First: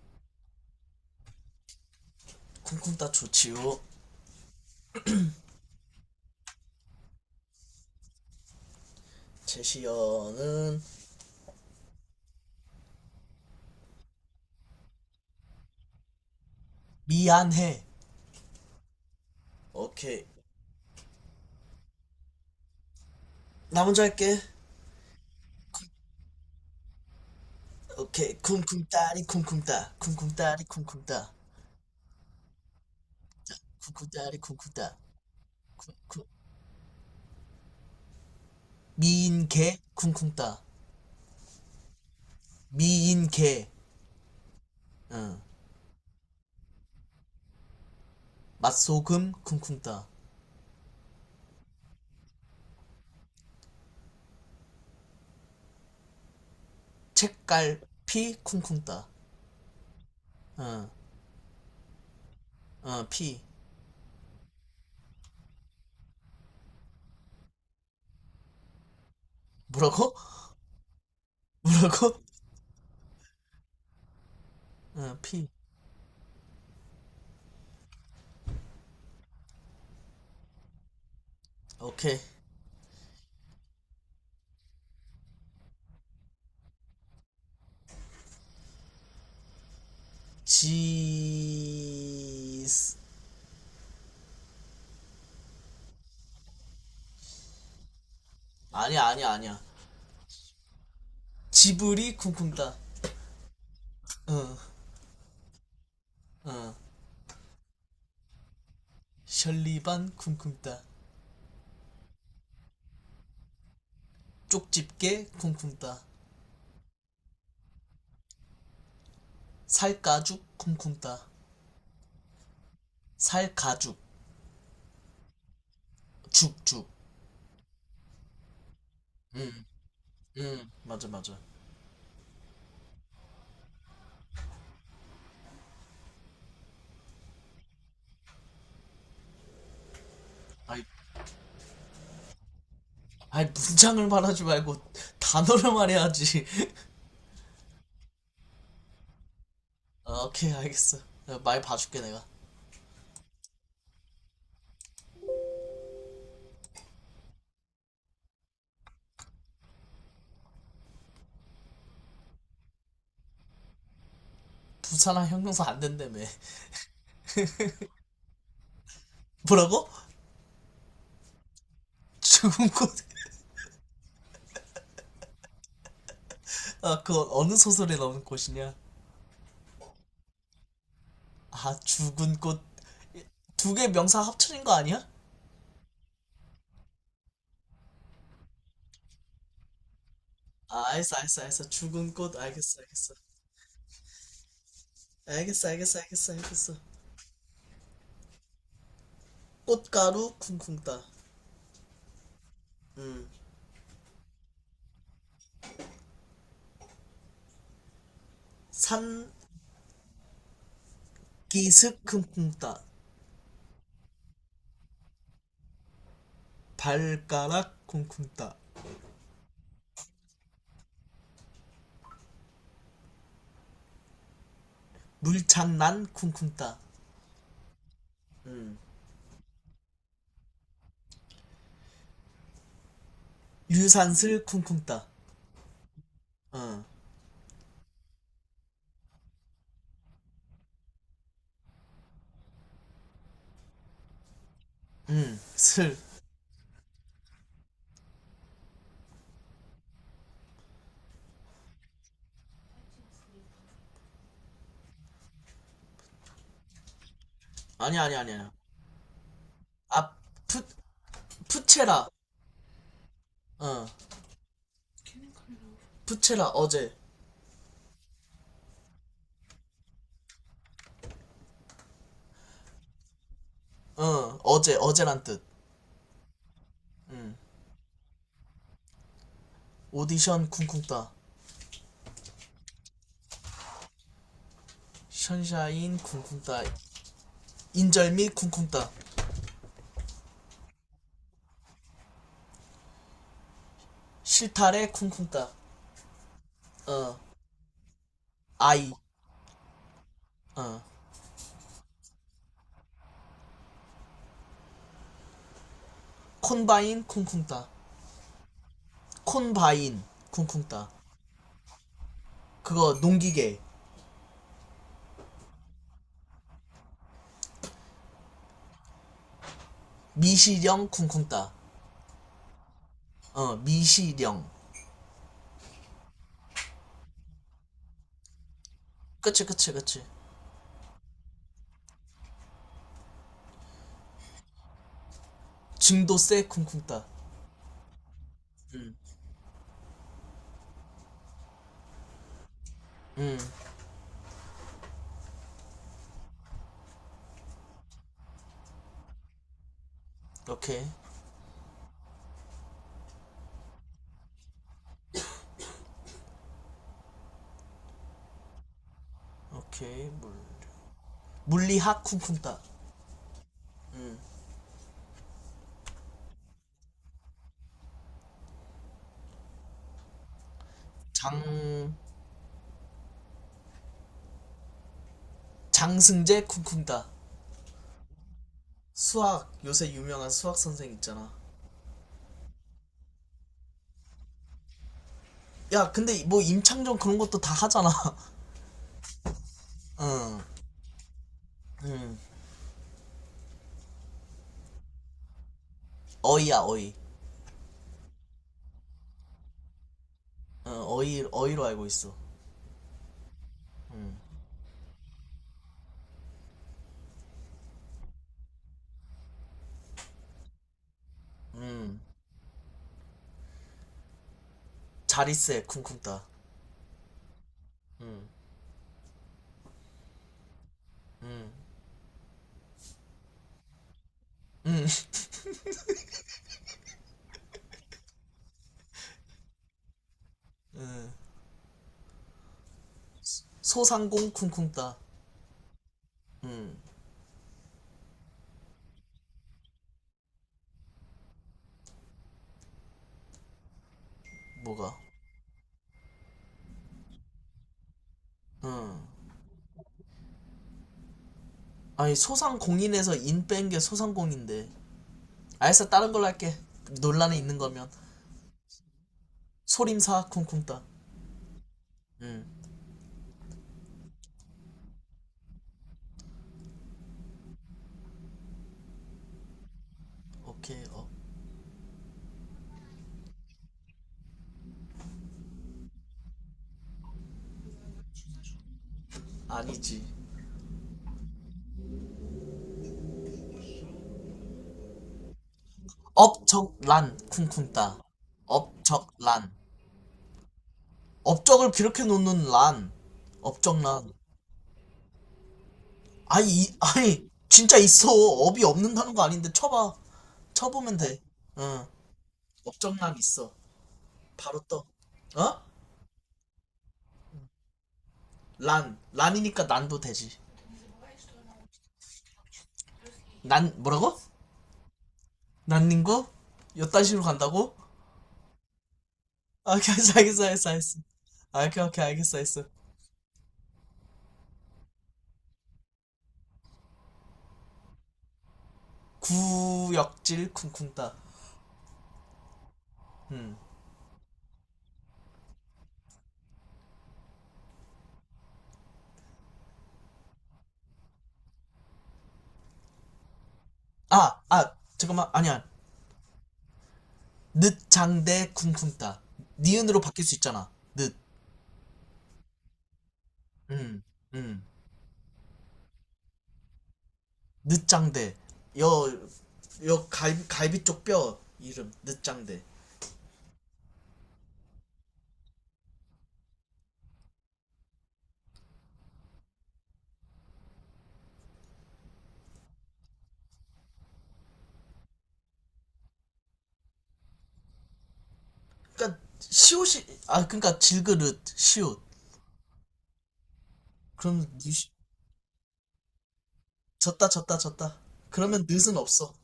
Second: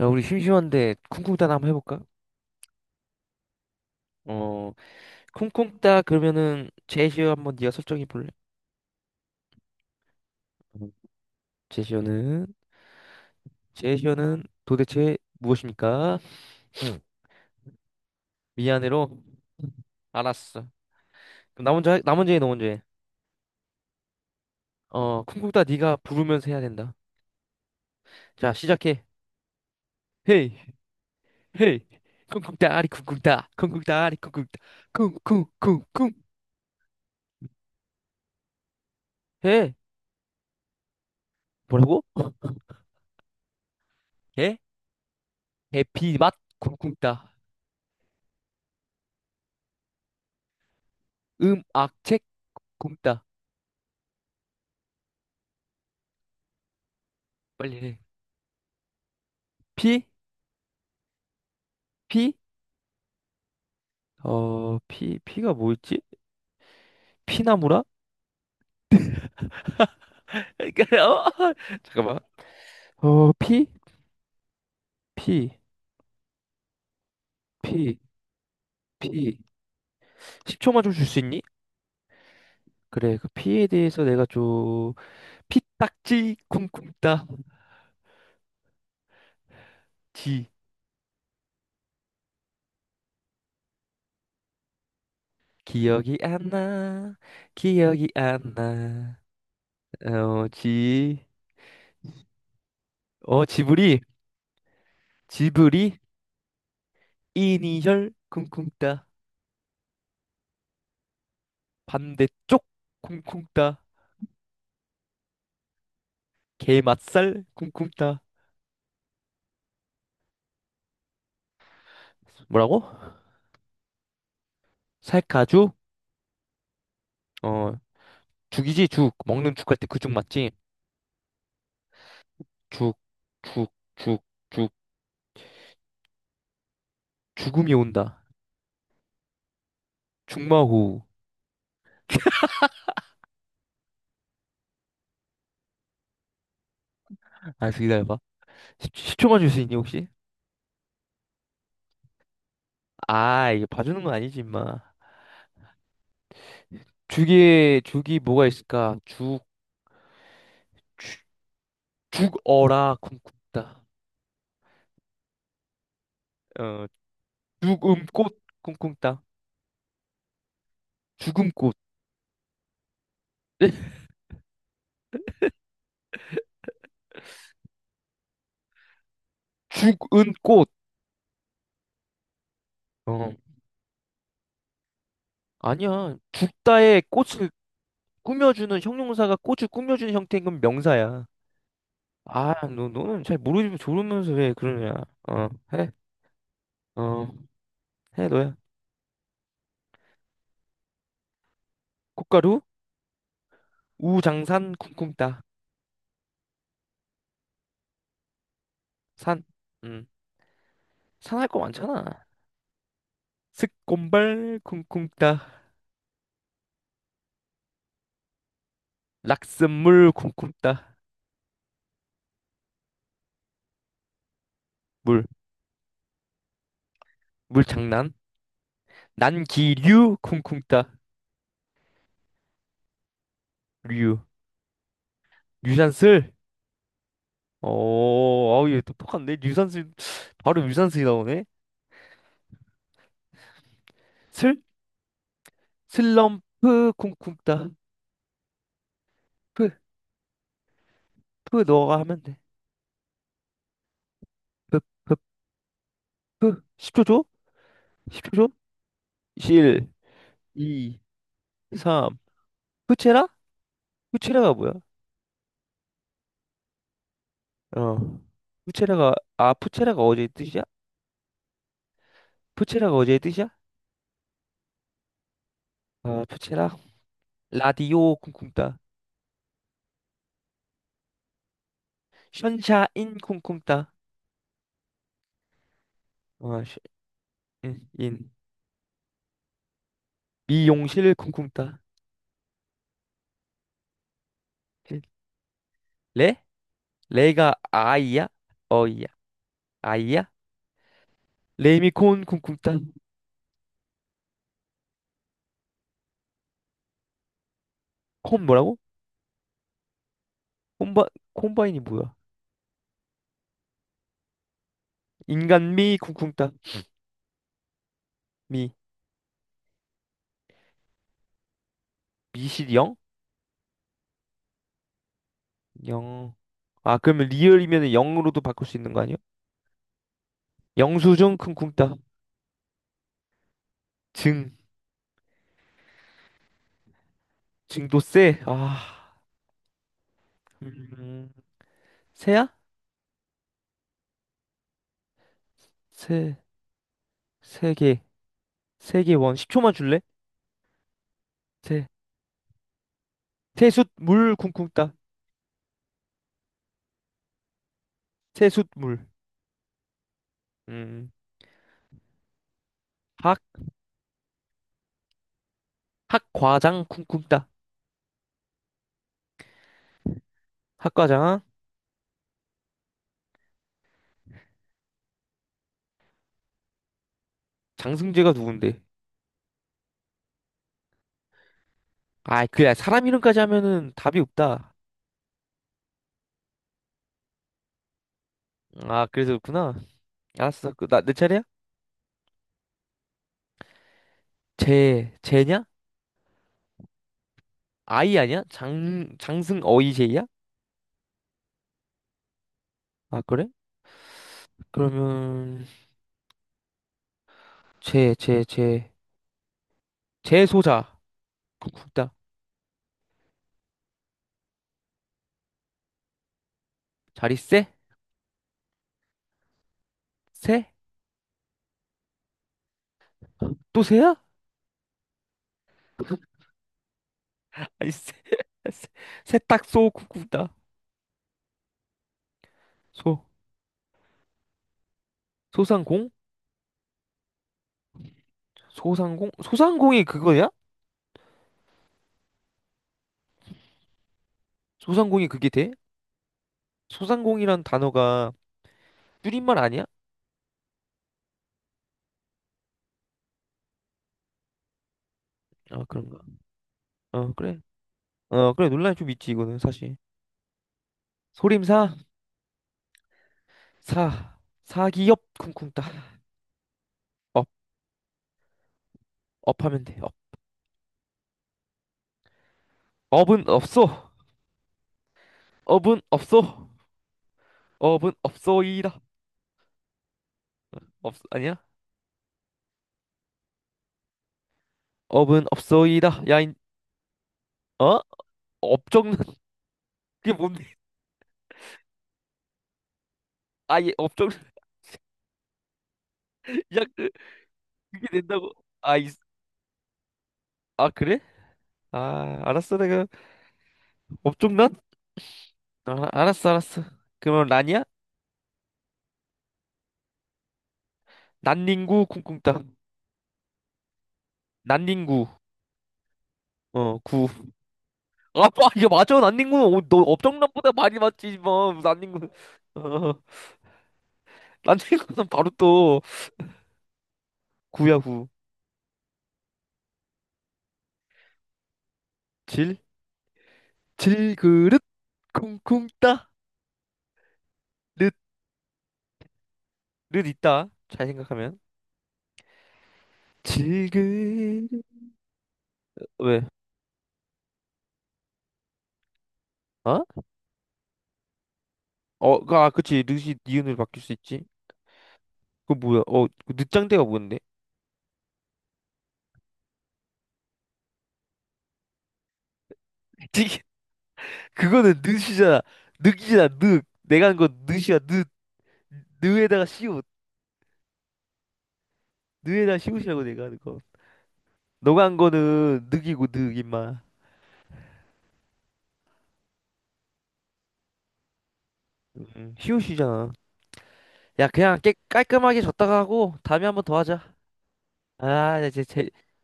야, 우리 심심한데 쿵쿵따나 한번 해볼까? 쿵쿵따 좋지요. 어, 쿵쿵따 그러면은 제시어 한번 네가 설정해 볼래? 제시어는 음. 제시어는 제시어는 도대체 무엇입니까? 미안해. 미안해로 오케이. 알았어. 그럼 나 먼저 해, 나 먼저 해, 너 먼저 해. 나 먼저 할게. 어, 쿵쿵따 쿵- 네가 부르면서 해야 된다. 오케이. 자, 시작해. 쿵쿵따리 쿵쿵따. 헤이, 쿵쿵따리 쿵쿵따. 헤이, 쿵쿵따리 쿵쿵따, 쿵쿵따리 쿵쿵따리 쿵쿵따, 쿵쿵따. 쿵쿵쿵쿵. 쿵쿵. 해. 미인개 쿵쿵따. 뭐라고? 미인개. 해? 응. 해피 맛 쿵쿵따, 맛소금 쿵쿵따. 음악 책 쿵따. 책갈 빨리 해. 피 쿵쿵따. 피, 응. 피. 응. 피. 어, 피, 피가 뭐 있지? 피나무라? 뭐라고? 그러니까, 잠깐만. 뭐라고? 어, 피? 응. 피. 피, 피, 피. 10초만 좀 줄 수 있니? 오케이. 그래, 그 피에 대해서 내가 좀, 피딱지, 쿵쿵딱지. 지. 기억이 안 나, 기억이 안 아니야 나. 아니야 아니야. 어, 지, 지브리 쿵쿵따. 어, 지브리, 어, 지브리, 어. 이니셜, 쿵쿵따. 셜리반 쿵쿵따. 반대쪽, 쿵쿵따. 쪽집게 쿵쿵따. 게맛살, 쿵쿵따. 살가죽 쿵쿵따. 뭐라고? 살가죽. 살카주? 죽죽. 어.. 죽이지 죽 응. 먹는 죽할 때 그 죽 맞지? 응 맞아 맞아. 죽 죽 죽 죽 죽음이 온다 아이, 죽마호 아이 문장을 말하지 말고 단어를 말해야지. 알았어 기다려봐 10, 초만 줄 수 있니 혹시? 어, 오케이 알겠어. 내가 말 봐줄게 내가. 아 이게 봐주는 건 아니지 임마 죽에 죽이 뭐가 있을까? 죽 죽- 죽어라 쿵쿵따 부산항 형용사 안 된다며. 어 죽음 꽃 쿵쿵따 뭐라고? 죽음 꽃 죽은 꽃. 아, 그거 어느 소설에 나오는 꽃이냐. 죽은 꽃 아 죽은 꽃. 어. 두 개 명사 합쳐진 거 아니야? 아니야 죽다의 꽃을 꾸며주는 형용사가 꽃을 꾸며주는 형태인 건 아, 알겠어, 명사야 알겠어, 알겠어. 죽은 꽃, 아, 알겠어, 너, 알겠어. 너는 잘 모르지만 모르면서 왜 그러냐. 어, 알겠어, 해. 알겠어, 알겠어, 알겠어. 어, 해, 너야. 꽃가루 쿵쿵 따. 꽃가루, 음. 우장산, 쿵쿵따. 산기슭 산. 음, 산할 거 많잖아. 쿵쿵 따. 스콘발, 쿵쿵따. 발가락 쿵쿵 따. 락슨물, 쿵쿵따. 물. 물장난 쿵쿵 따. 물 장난. 음. 난기류, 쿵쿵따. 류. 유산슬 쿵쿵 따. 유산슬. 어. 오, 아우, 얘 똑똑한데? 유산슬, 바로 유산슬이 나오네. 슬? 음. 슬. 슬럼프, 쿵쿵따. 프, 프, 너가 하면 돼. 프, 프, 프. 10초 줘? 아니야, 아니야, 10초 줘? 아니야. 1, 아, 푸, 2. 푸체라. 3. 푸체라? 어. 푸체라가 뭐야? 푸체라, 어제. 어. 푸체라가, 아, 푸체라가 어제의 뜻이야? 푸체라가 어제의 뜻이야? 어, 어제, 어제란 뜻. 아, 푸체라. 음. 라디오 쿵쿵따. 오디션 쿵쿵 따. 션샤인 쿵쿵따. 션샤인 쿵쿵 어, 따. 션- 인. 인절미 인. 쿵쿵 따. 미용실 쿵쿵따. 실타래 실. 쿵쿵따. 레? 어. 레가 아이야? 아이. 어이야? 아이야? 어. 레미콘 쿵쿵따. 콘바인 쿵쿵따. 콤 뭐라고? 콘바인 쿵쿵따. 콤바, 콤바인이 뭐야? 그거 농기계. 인간미 쿵쿵따. 미. 미시령 쿵쿵따. 미실 영? 어 미시령. 영. 아, 그러면 리얼이면 0으로도 바꿀 수 있는 거 아니야? 그치 그치 그치. 영수증 큰 쿵따. 증. 증도세 쿵쿵따. 증도세. 아. 음. 세야? 세. 세 개. 세 개 원. 10초만 줄래? 오케이. 세. 세숫물 쿵쿵따. 세숫물. 오케이 물. 음. 물리학 쿵쿵따. 학. 학과장 쿵쿵따. 학과장. 장 장승재 쿵쿵따. 장승재가 누군데? 수학 요새 유명한 수학 선생 있잖아. 아, 그래. 사람 이름까지 하면은 답이 없다. 야 근데 뭐 임창정 그런 것도 다 하잖아. 아, 그래서 그렇구나. 응. 알았어. 그, 나, 내 차례야? 응. 재, 재냐? 어이야 어이. 아이 아니야? 장, 장승 어이 재야? 어, 어이 어이로 알고 있어. 아, 그래? 그러면, 재, 재, 재, 재소자. 쿵 음, 다 자리세 쿵쿵따. 자리 세? 세? 또 새야? 아니 세, 세- 세탁소 쿵다소 소상공 쿵쿵따. 소상공? 음, 소상공? 소상공이 그거야? 뭐가? 소상공이 그게 돼? 소상공이란 단어가 음. 줄임말 아니야? 아니, 소상공인에서 인 뺀 게 소상공인데. 아 알았어, 다른 그런가? 걸로 할게. 어 논란에 있는 그래. 거면. 어 그래 논란이 좀 있지 이거는 사실. 소림사 쿵쿵따. 소림사 음, 사 사기업 쿵쿵따. 업 업하면 돼. 업 오케이, 어. 업은 없어. 업은 없어. 업은 없어이다. 아니지. 없 아니야? 업은 없어이다. 야인 업적란 어? 쿵쿵따. 업적는 업적란. 그게 뭔데? 업적을 비롯해 놓는 란. 아예 업적란. 업종 아니, 이야 그- 아니, 진짜 그게 있어. 된다고 업이 아, 이 없는다는 거 아닌데 쳐봐. 아 쳐보면 돼. 그래? 응, 아 알았어 내가 업적란 있어. 바로 업종란? 떠. 어? 아, 알았어 알았어 그러면 란이야? 란. 란이니까 난도 되지. 난닝구 쿵쿵따 난, 뭐라고? 난닝구 난님고? 어 요딴 식으로 구 간다고? 아빠 이거 맞아 난닝구는 아, 어, 오케이, 너 알겠어, 알겠어, 알겠어, 업종란보다 알겠어. 많이 맞지 아, 뭐 오케이, 오케이, 난닝구 알겠어, 알겠어. 어 난닝구는 바로 또 구야 구역질 쿵쿵따. 구질 음. 질그릇 쿵쿵따 릇릇 있다 잘 생각하면 아, 질그릇 아, 잠깐만, 아니야. 왜? 늦장대 쿵쿵따. 니은으로 어? 바뀔 수 있잖아. 늦. 어, 그, 아, 그치. 릇이 니은으로 음, 바뀔 수 있지. 음. 그 뭐야? 어, 그 늦장대가 뭔데? 늦장대. 여, 여 갈비 쪽 뼈 이름. 늦장대. 찌개 그거는 늑이잖아. 늑이잖아. 늑. 내가 한 건 늑이야. 늑. 늑에다가 시옷. 늑에다가 시옷이라고 내가 하는 거. 너가 한 거는 늑이고 늑 임마. 그니까, 시옷이, 아, 그니까 질그릇, 시옷. 시옷이잖아. 그럼, 야 니, 그냥 시- 깨, 깔끔하게 졌다가 하고 다음에 한번 더 하자. 졌다 졌다 졌다. 아, 그러면 이제 넷은 제 없어.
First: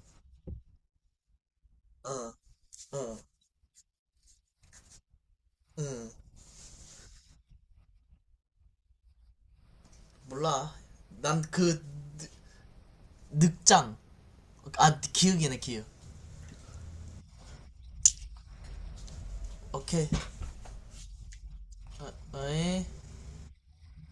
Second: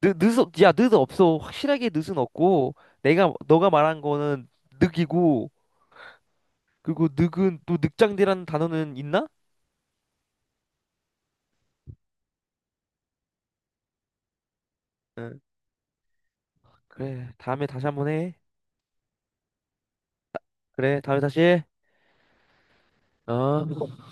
늑, 늑, 없- 야, 늑 없어. 확실하게 늑은 어어응. 없고 어, 어. 내가 너가 말한 거는 늑이고 응. 그리고 늑은 또 늑장대라는 단어는 있나? 몰라. 난 그 늑장. 아 응. 기억이네 기억. 그래. 다음에 다시 한번 해. 오케이. 그래. 다음에 다시 해. 어, 어이. 아,